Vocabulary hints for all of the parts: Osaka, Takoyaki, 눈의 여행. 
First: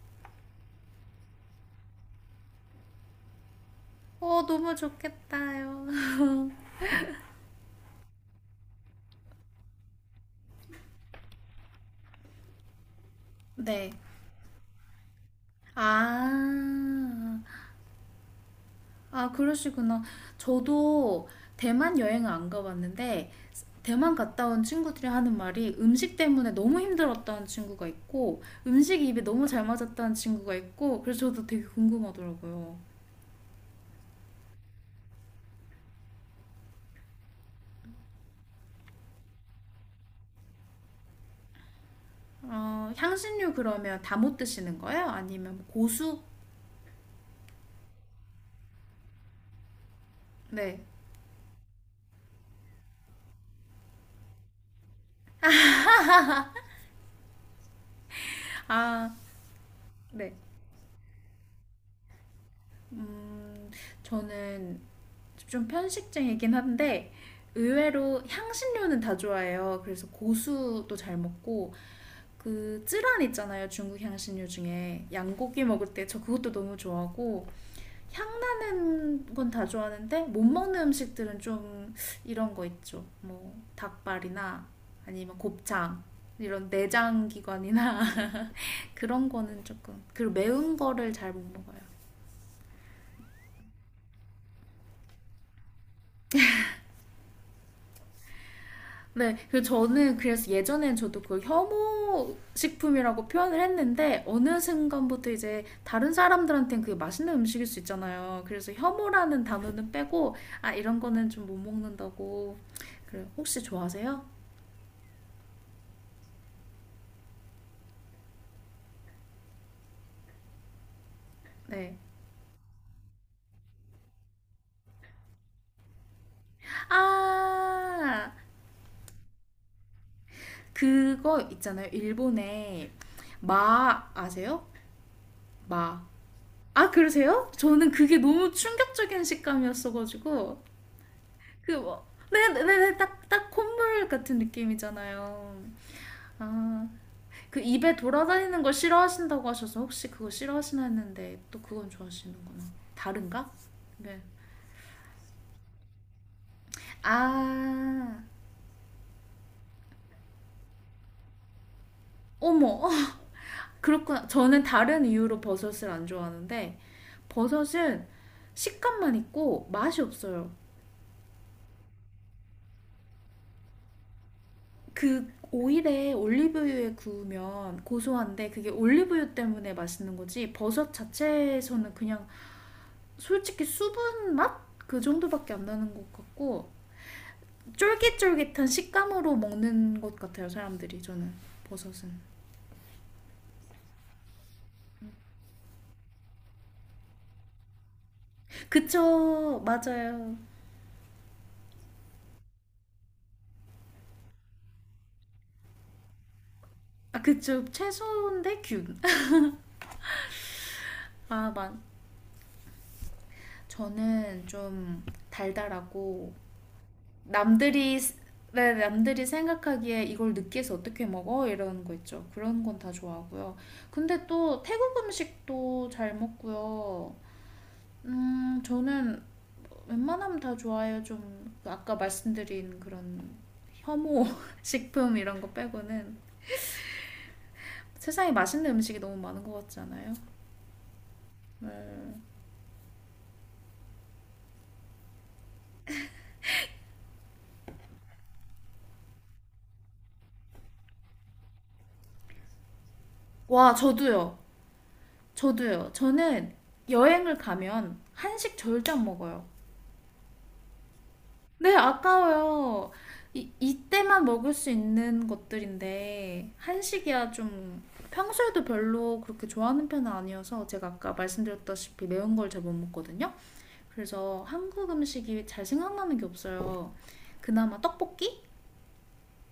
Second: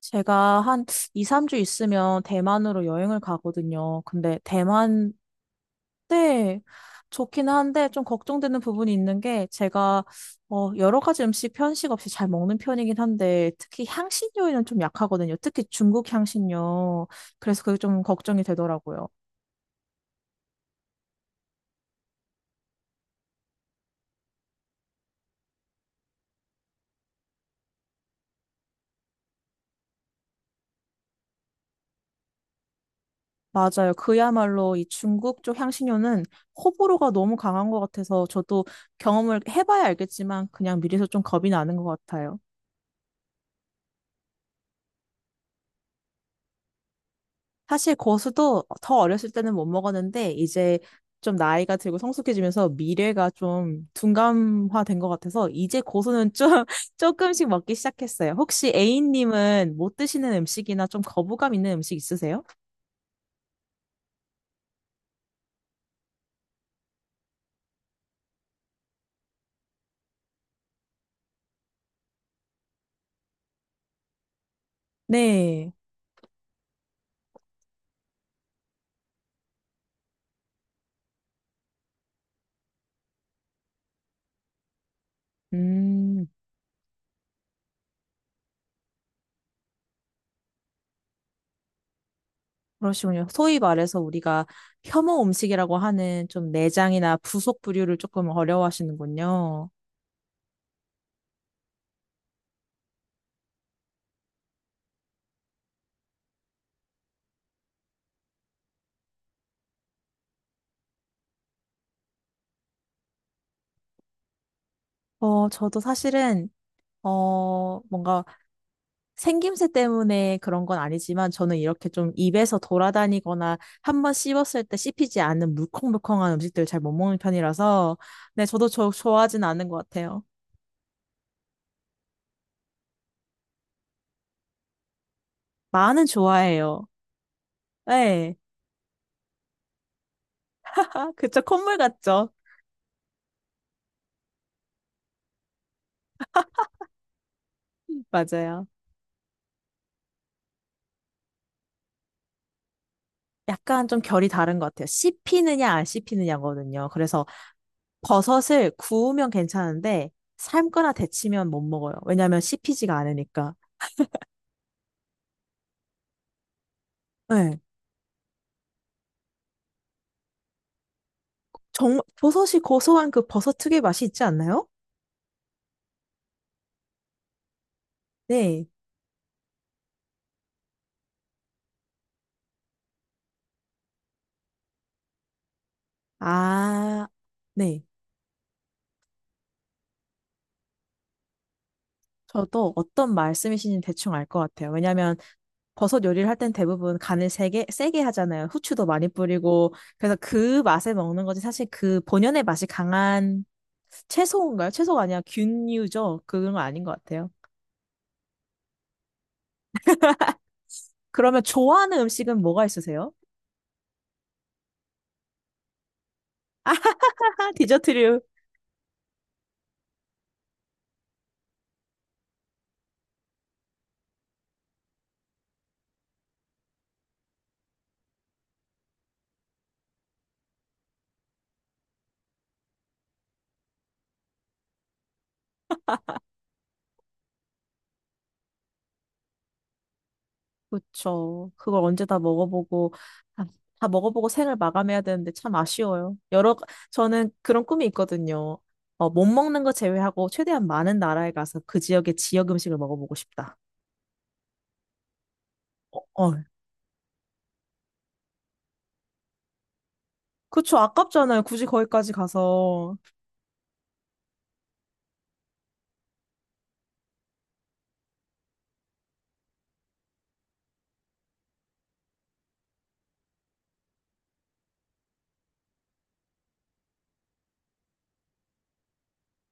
제가 한 2, 3주 있으면 대만으로 여행을 가거든요. 근데 어, 너무 대만 좋겠다요. 때 좋기는 한데 좀 걱정되는 부분이 있는 게 제가 여러 가지 음식 편식 없이 잘 먹는 편이긴 한데 특히 네. 향신료에는 좀 약하거든요. 특히 중국 아, 향신료. 그래서 그게 좀 걱정이 되더라고요. 아, 그러시구나. 저도 대만 여행을 안 가봤는데, 대만 갔다 온 친구들이 하는 말이 음식 때문에 너무 힘들었다는 친구가 있고, 음식이 입에 너무 잘 맞았다는 친구가 있고, 그래서 저도 되게 궁금하더라고요. 맞아요. 그야말로 이 중국 쪽 향신료는 호불호가 너무 강한 것 같아서 저도 경험을 해봐야 알겠지만 그냥 미리서 좀 겁이 나는 것 같아요. 어, 향신료 그러면 다 못 드시는 거예요? 아니면 고수? 사실 고수도 더 어렸을 때는 못 먹었는데 이제 네. 좀 나이가 들고 성숙해지면서 미래가 좀 둔감화된 것 같아서 이제 고수는 좀 조금씩 먹기 시작했어요. 혹시 아, A님은 못 드시는 네. 음식이나 좀 거부감 있는 음식 있으세요? 음, 저는 좀 편식쟁이긴 한데 의외로 향신료는 다 좋아해요. 그래서 고수도 잘 먹고 그 쯔란 있잖아요. 중국 향신료 중에 양고기 네. 먹을 때 저 그것도 너무 좋아하고 향 나는 건 다 좋아하는데 못 먹는 음식들은 좀 이런 거 있죠. 뭐 닭발이나 아니면 곱창 음, 이런 내장 기관이나 그런 거는 조금, 그리고 매운 거를 잘 못 먹어요. 그러시군요. 소위 말해서 우리가 혐오 음식이라고 하는 좀 내장이나 부속 부류를 조금 네, 그 어려워하시는군요. 저는 그래서 예전엔 저도 그 혐오 식품이라고 표현을 했는데 어느 순간부터 이제 다른 사람들한테는 그게 맛있는 음식일 수 있잖아요. 그래서 혐오라는 단어는 빼고 아 이런 거는 좀 못 먹는다고. 그래 혹시 좋아하세요? 저도 사실은 뭔가 생김새 때문에 그런 건 아니지만 저는 이렇게 네. 좀 입에서 돌아다니거나 한번 씹었을 때 씹히지 않는 물컹물컹한 음식들 잘 못 먹는 편이라서 아 네, 저도 저 좋아하진 않은 것 같아요. 그거 있잖아요. 일본에 마 아세요? 마는 마. 좋아해요. 아 그러세요? 저는 그게 네. 너무 충격적인 식감이었어가지고 아, 그쵸. 그 콧물 뭐, 같죠? 네네네, 딱, 딱 콧물 같은 느낌이잖아요. 아, 그 입에 돌아다니는 맞아요. 거 싫어하신다고 하셔서 혹시 그거 싫어하시나 했는데 또 그건 좋아하시는구나. 다른가? 약간 좀 네. 결이 다른 것 같아요. 씹히느냐 안 씹히느냐거든요. 그래서 아, 버섯을 구우면 괜찮은데 삶거나 데치면 못 먹어요. 왜냐면 어머, 씹히지가 않으니까. 그렇구나. 저는 다른 이유로 버섯을 안 좋아하는데 네. 버섯은 식감만 있고 맛이 없어요. 정말 버섯이 고소한 그 버섯 특유의 맛이 있지 않나요? 그 오일에 올리브유에 구우면 고소한데 그게 네. 올리브유 때문에 맛있는 거지 버섯 자체에서는 그냥 솔직히 수분 맛? 그 정도밖에 안 나는 것 같고 아, 네. 쫄깃쫄깃한 식감으로 먹는 것 같아요 사람들이. 저는 버섯은 저도 어떤 말씀이신지 대충 알 것 같아요. 왜냐면 버섯 요리를 할 땐 대부분 간을 세게 하잖아요. 후추도 많이 그쵸 뿌리고. 그래서 맞아요 그 맛에 먹는 거지. 사실 그 본연의 맛이 강한 채소인가요? 채소가 아니라 균류죠. 그건 아닌 것 아 같아요. 그쵸 채소인데 그러면 균아만 좋아하는 음식은 뭐가 있으세요? 저는 좀 달달하고 남들이 디저트류. 네, 남들이 생각하기에 이걸 느끼해서 어떻게 먹어? 이런 거 있죠. 그런 건 다 좋아하고요. 근데 또 태국 음식도 잘 먹고요. 저는 웬만하면 다 좋아요. 좀 아까 말씀드린 그런 혐오 식품 이런 거 빼고는 세상에 맛있는 음식이 너무 많은 것 같지 않아요? 그쵸. 그걸 언제 다 먹어보고, 아, 다 먹어보고 생을 마감해야 되는데 참 아쉬워요. 여러, 저는 그런 꿈이 있거든요. 못 먹는 거 제외하고 최대한 많은 나라에 가서 그 지역의 지역 음식을 먹어보고 싶다. 와, 저도요. 저도요. 어, 어. 저는 여행을 가면 한식 절대 안 먹어요. 그쵸. 아깝잖아요. 굳이 네, 거기까지 아까워요. 가서. 이, 이때만 먹을 수 있는 것들인데 한식이야 좀 평소에도 별로 그렇게 좋아하는 편은 아니어서 제가 아까 말씀드렸다시피 매운 걸 잘 못 먹거든요. 그래서 한국 음식이 잘 생각나는 게 없어요. 그나마 떡볶이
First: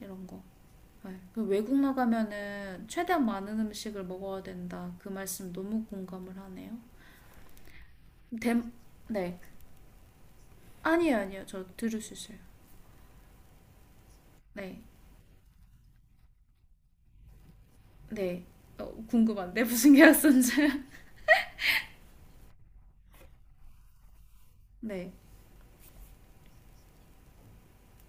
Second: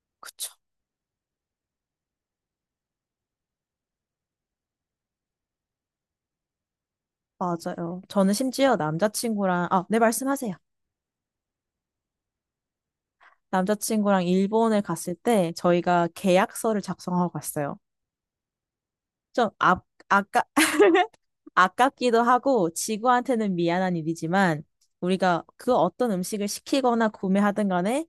이런 거. 그쵸. 네. 그 외국 나가면은 최대한 많은 음식을 먹어야 된다. 그 말씀 너무 공감을 하네요. 맞아요. 저는 대, 심지어 네. 남자친구랑, 아, 네, 말씀하세요. 아니에요, 아니에요. 저 들을 수 있어요. 남자친구랑 네, 일본에 갔을 때 저희가 계약서를 작성하고 갔어요. 네. 어, 좀 궁금한데 아, 무슨 아까, 계약서인지. 아깝기도 하고 지구한테는 미안한 일이지만 네. 우리가 그 어떤 음식을 시키거나 구매하든 간에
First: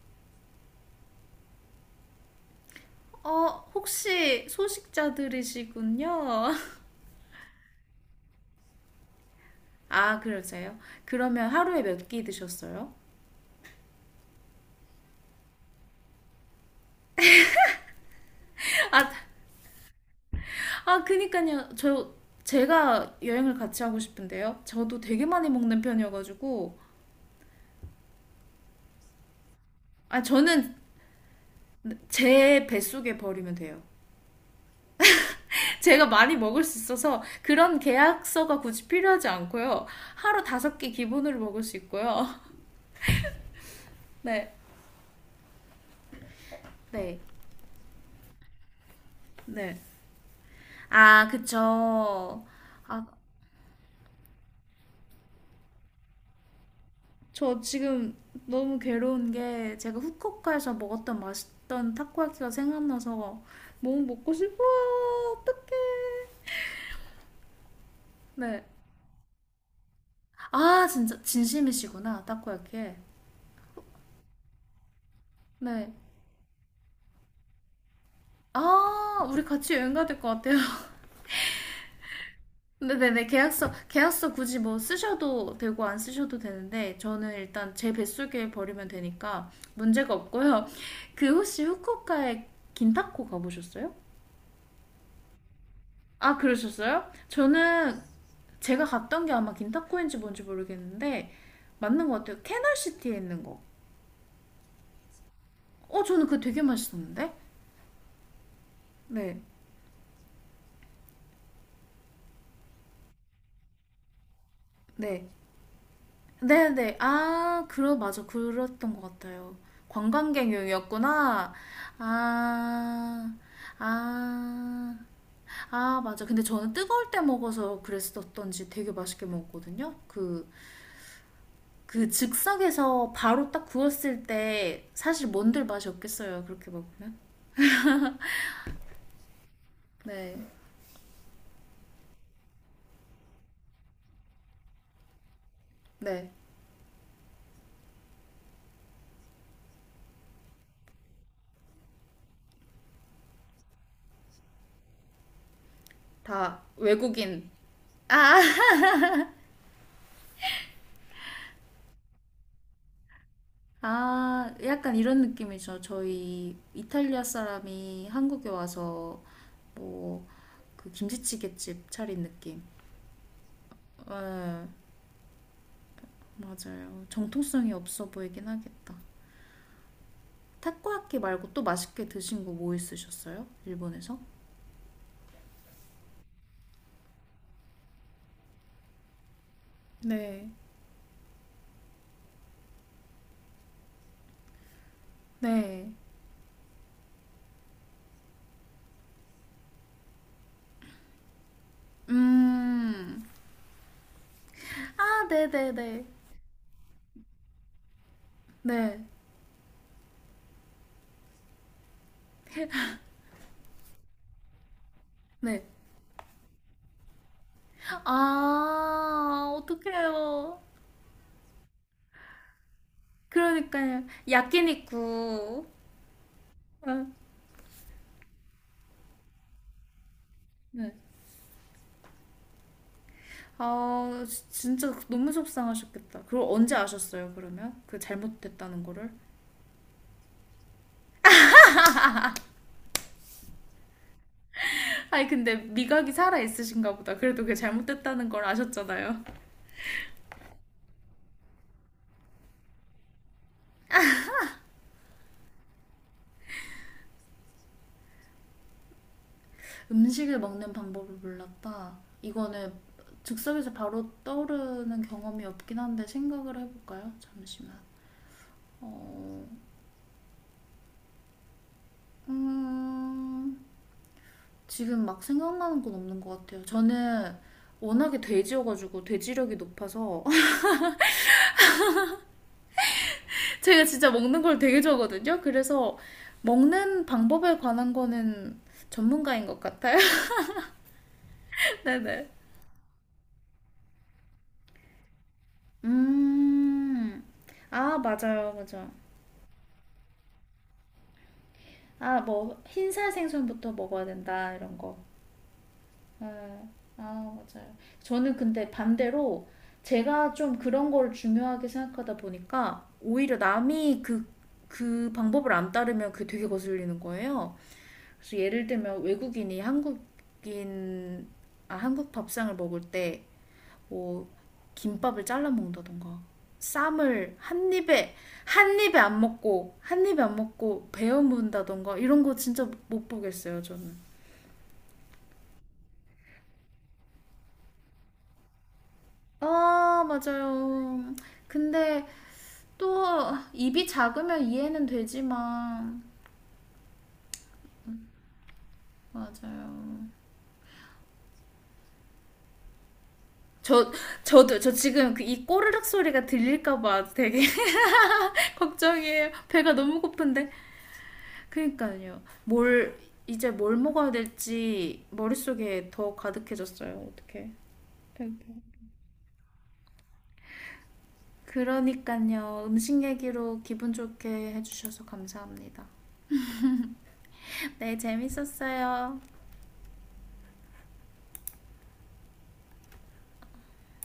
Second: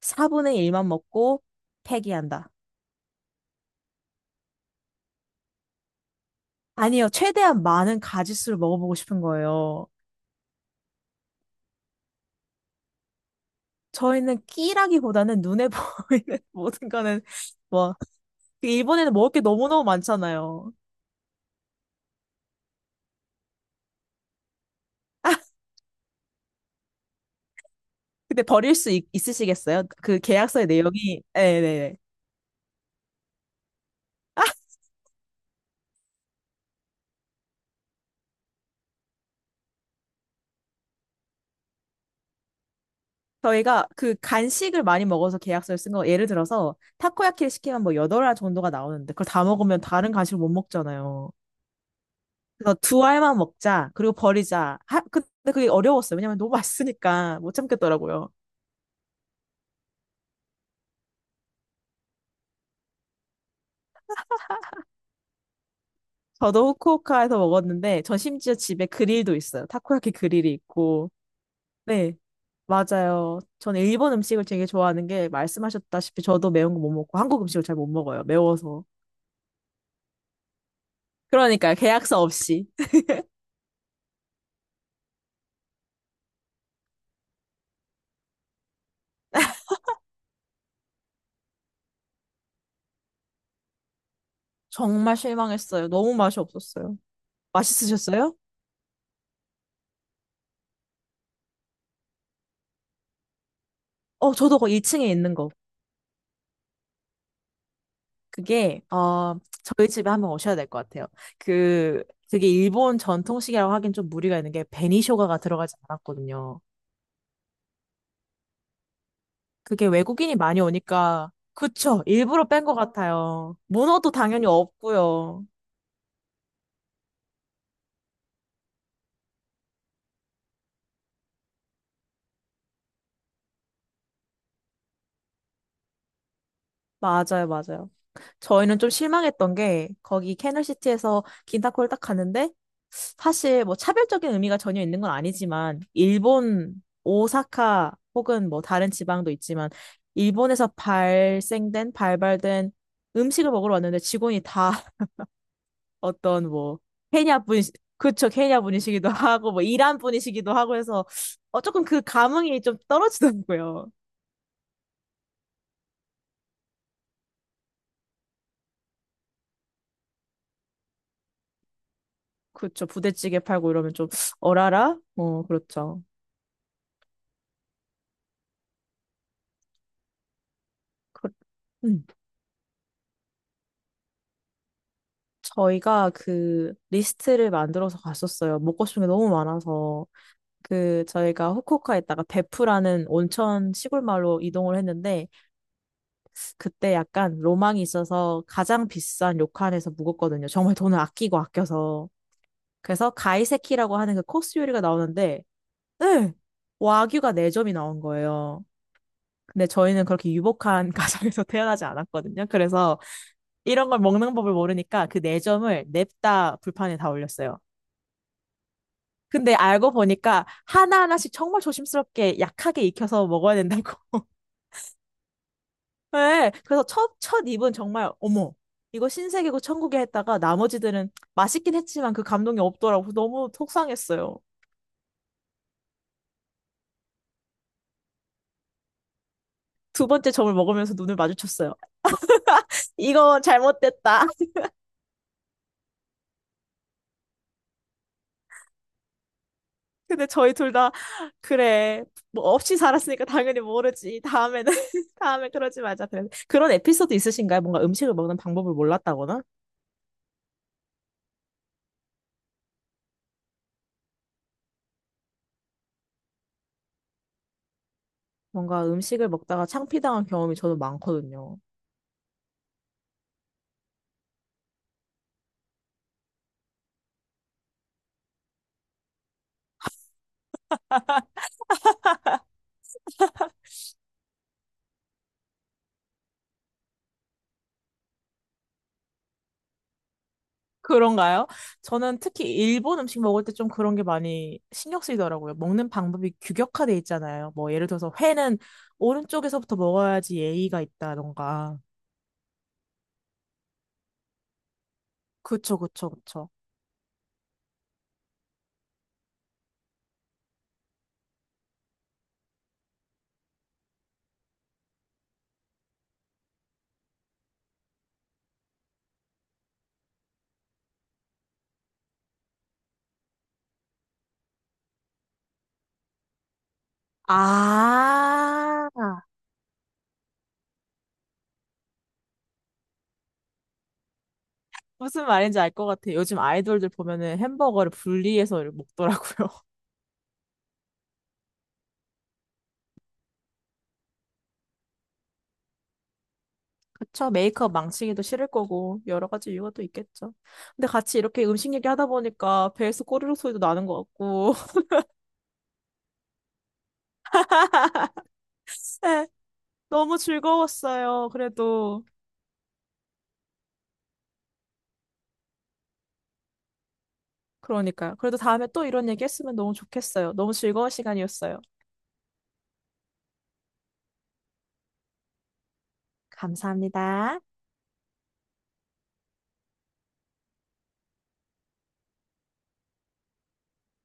4분의 1만 먹고 폐기한다. 어, 혹시 소식자들이시군요. 아니요, 최대한 많은 가짓수를 먹어보고 싶은 거예요. 아, 그러세요? 그러면 하루에 몇 끼 드셨어요? 저희는 끼라기보다는 눈에 보이는 모든 거는 뭐 그 아, 일본에는 먹을 게 너무너무 많잖아요. 아, 그니까요. 저, 제가 여행을 같이 하고 싶은데요. 저도 되게 많이 먹는 편이어가지고. 근데 버릴 수 있으시겠어요? 그 아, 계약서의 저는 내용이 네네네. 제 뱃속에 버리면 돼요. 제가 많이 먹을 수 있어서 그런 계약서가 굳이 필요하지 않고요. 하루 다섯 개 기본으로 먹을 수 있고요. 저희가 그 네, 간식을 많이 먹어서 계약서를 쓴 거, 예를 들어서 네, 타코야키를 시키면 뭐 8알 정도가 나오는데 그걸 다 네. 먹으면 다른 간식을 못 아, 먹잖아요. 그쵸. 그래서 두 아, 알만 먹자, 그리고 버리자. 하, 근데 그게 어려웠어요. 왜냐면 너무 맛있으니까 못 저 지금 참겠더라고요. 너무 괴로운 게 제가 후쿠오카에서 먹었던 맛있던 타코야키가 생각나서 너무 먹고 싶어요. 어떡해. 저도 후쿠오카에서 먹었는데 전 심지어 네. 집에 그릴도 있어요. 타코야키 그릴이 아, 있고. 진짜 네, 진심이시구나. 타코야끼. 맞아요. 저는 일본 음식을 되게 좋아하는 게 네. 말씀하셨다시피 저도 매운 거 못 먹고 한국 음식을 잘 못 먹어요. 매워서. 아, 우리 같이 여행 가야 될 것 같아요. 그러니까 계약서 없이. 네네네. 계약서, 계약서 굳이 뭐 쓰셔도 되고 안 쓰셔도 되는데, 저는 일단 제 뱃속에 버리면 되니까 문제가 없고요. 그 혹시 후쿠오카에 긴타코 가보셨어요? 정말 실망했어요. 너무 아, 맛이 없었어요. 그러셨어요? 저는 맛있으셨어요? 제가 갔던 게 아마 긴타코인지 뭔지 모르겠는데, 맞는 것 같아요. 캐널시티에 있는 거. 어, 저도 그 1층에 있는 거. 어, 저는 그거 되게 맛있었는데? 그게, 어, 네. 저희 집에 한번 오셔야 될 것 같아요. 그, 그게 일본 전통식이라고 하긴 좀 무리가 있는 게 네. 베니쇼가가 들어가지 않았거든요. 네네. 아, 그러, 맞아. 그랬던 것 같아요. 그게 외국인이 많이 오니까, 관광객용이었구나. 그쵸. 일부러 뺀 것 아, 같아요. 문어도 당연히 아, 없고요. 아, 맞아. 근데 저는 뜨거울 때 먹어서 그랬었던지 되게 맛있게 먹었거든요. 그, 그 즉석에서 바로 딱 구웠을 때 사실 뭔들 맛이 없겠어요. 그렇게 먹으면. 맞아요, 맞아요. 저희는 좀 실망했던 게, 거기 네. 캐널시티에서 긴타코를 딱 갔는데, 사실 뭐 차별적인 의미가 전혀 있는 건 아니지만 네. 일본 오사카 혹은 뭐 다른 지방도 있지만 일본에서 발생된 발발된 음식을 먹으러 왔는데 직원이 다 어떤 다 뭐 케냐 외국인. 분 아! 그쵸 아, 케냐 분이시기도 하고 뭐 이란 분이시기도 하고 해서 어 조금 그 감흥이 좀 떨어지더라고요. 아, 약간 이런 느낌이죠. 저희 이탈리아 사람이 한국에 와서 뭐 그 김치찌개집 차린 느낌. 그쵸 부대찌개 팔고 이러면 좀 네, 어라라 어 그렇죠. 맞아요. 정통성이 없어 보이긴 하겠다. 타코야키 그- 말고 또 음. 맛있게 드신 거 뭐 있으셨어요? 일본에서? 저희가 그 리스트를 만들어서 갔었어요. 먹고 싶은 게 너무 많아서. 네. 그 저희가 후쿠오카에 있다가 베프라는 온천 시골 마을로 이동을 했는데 네. 그때 약간 로망이 있어서 가장 비싼 료칸에서 묵었거든요. 정말 돈을 아끼고 아껴서. 그래서 음. 가이세키라고 하는 그 코스 요리가 아, 나오는데 네네네. 네. 네! 와규가 네점이 나온 거예요. 네. 근데 저희는 그렇게 유복한 가정에서 태어나지 않았거든요. 그래서 이런 걸 먹는 법을 모르니까 그 네. 네. 네점을 냅다 불판에 다 올렸어요. 아, 근데 알고 보니까 어떡해요. 하나하나씩 정말 조심스럽게 약하게 익혀서 먹어야 그러니까요. 된다고. 야끼니쿠. 네, 그래서 아, 첫 입은 정말, 어머, 이거 신세계고 천국에 했다가 네. 나머지들은 맛있긴 했지만 그 감동이 없더라고. 그래서 너무 아, 속상했어요. 진짜 너무 속상하셨겠다. 그걸 언제 아셨어요, 그러면? 그 잘못됐다는 거를? 두 번째 점을 먹으면서 눈을 마주쳤어요. 이거 잘못됐다. 아니, 근데 미각이 살아 있으신가 보다. 그래도 그게 잘못됐다는 걸 아셨잖아요. 근데 저희 둘 다, 그래, 뭐 없이 살았으니까 당연히 모르지. 다음에는, 다음에 그러지 말자. 그래서 그런 에피소드 있으신가요? 뭔가 음식을 먹는 방법을 몰랐다거나? 음식을 먹는 방법을 몰랐다. 이거는 즉석에서 바로 떠오르는 경험이 없긴 한데 생각을 해볼까요? 잠시만. 뭔가 어, 음식을 먹다가 창피당한 경험이 저는 많거든요. 음, 지금 막 생각나는 건 없는 것 같아요. 저는 워낙에 돼지여가지고 돼지력이 높아서 제가 진짜 먹는 걸 되게 좋아하거든요. 그래서 먹는 방법에 관한 거는 전문가인 것 같아요. 그런가요? 저는 네네. 특히 일본 음식 먹을 때 좀 그런 게 많이 신경 쓰이더라고요. 먹는 방법이 규격화돼 음. 있잖아요. 뭐 예를 아, 들어서 맞아요. 회는 맞아. 오른쪽에서부터 먹어야지 예의가 있다던가. 아, 뭐, 흰살 생선부터 먹어야 된다, 이런 거. 그쵸, 그쵸, 네. 그쵸. 아, 맞아요. 저는 근데 반대로 제가 좀 그런 걸 중요하게 생각하다 보니까 오히려 남이 그, 그 방법을 안 따르면 그게 되게 거슬리는 거예요. 그래서 예를 들면 외국인이 한국인 아, 한국 밥상을 먹을 때 뭐 김밥을 잘라 먹는다던가 쌈을 한 입에 한 아, 입에 안 먹고 한 입에 안 먹고 베어 문다던가 이런 거 진짜 못 보겠어요, 저는. 무슨 말인지 알 것 같아요. 요즘 아이돌들 보면은 햄버거를 분리해서 먹더라고요. 아, 맞아요. 근데 또 입이 작으면 이해는 되지만 그쵸, 메이크업 망치기도 싫을 거고, 여러 가지 이유가 또 맞아요. 있겠죠. 근데 같이 이렇게 음식 얘기하다 보니까 배에서 꼬르륵 소리도 나는 저 것 같고. 저도 저 지금 그 이 꼬르륵 소리가 들릴까 봐 되게 네, 걱정이에요. 배가 너무 너무 고픈데 즐거웠어요. 그래도. 그러니까요. 뭘 이제 뭘 먹어야 될지 머릿속에 더 가득해졌어요. 어떻게? 그러니까요. 그래도 그러니까요. 다음에 또 이런 얘기 했으면 너무 좋겠어요. 너무 즐거운 시간이었어요. 음식 얘기로 기분 좋게 해주셔서 감사합니다. 감사합니다. 네, 재밌었어요.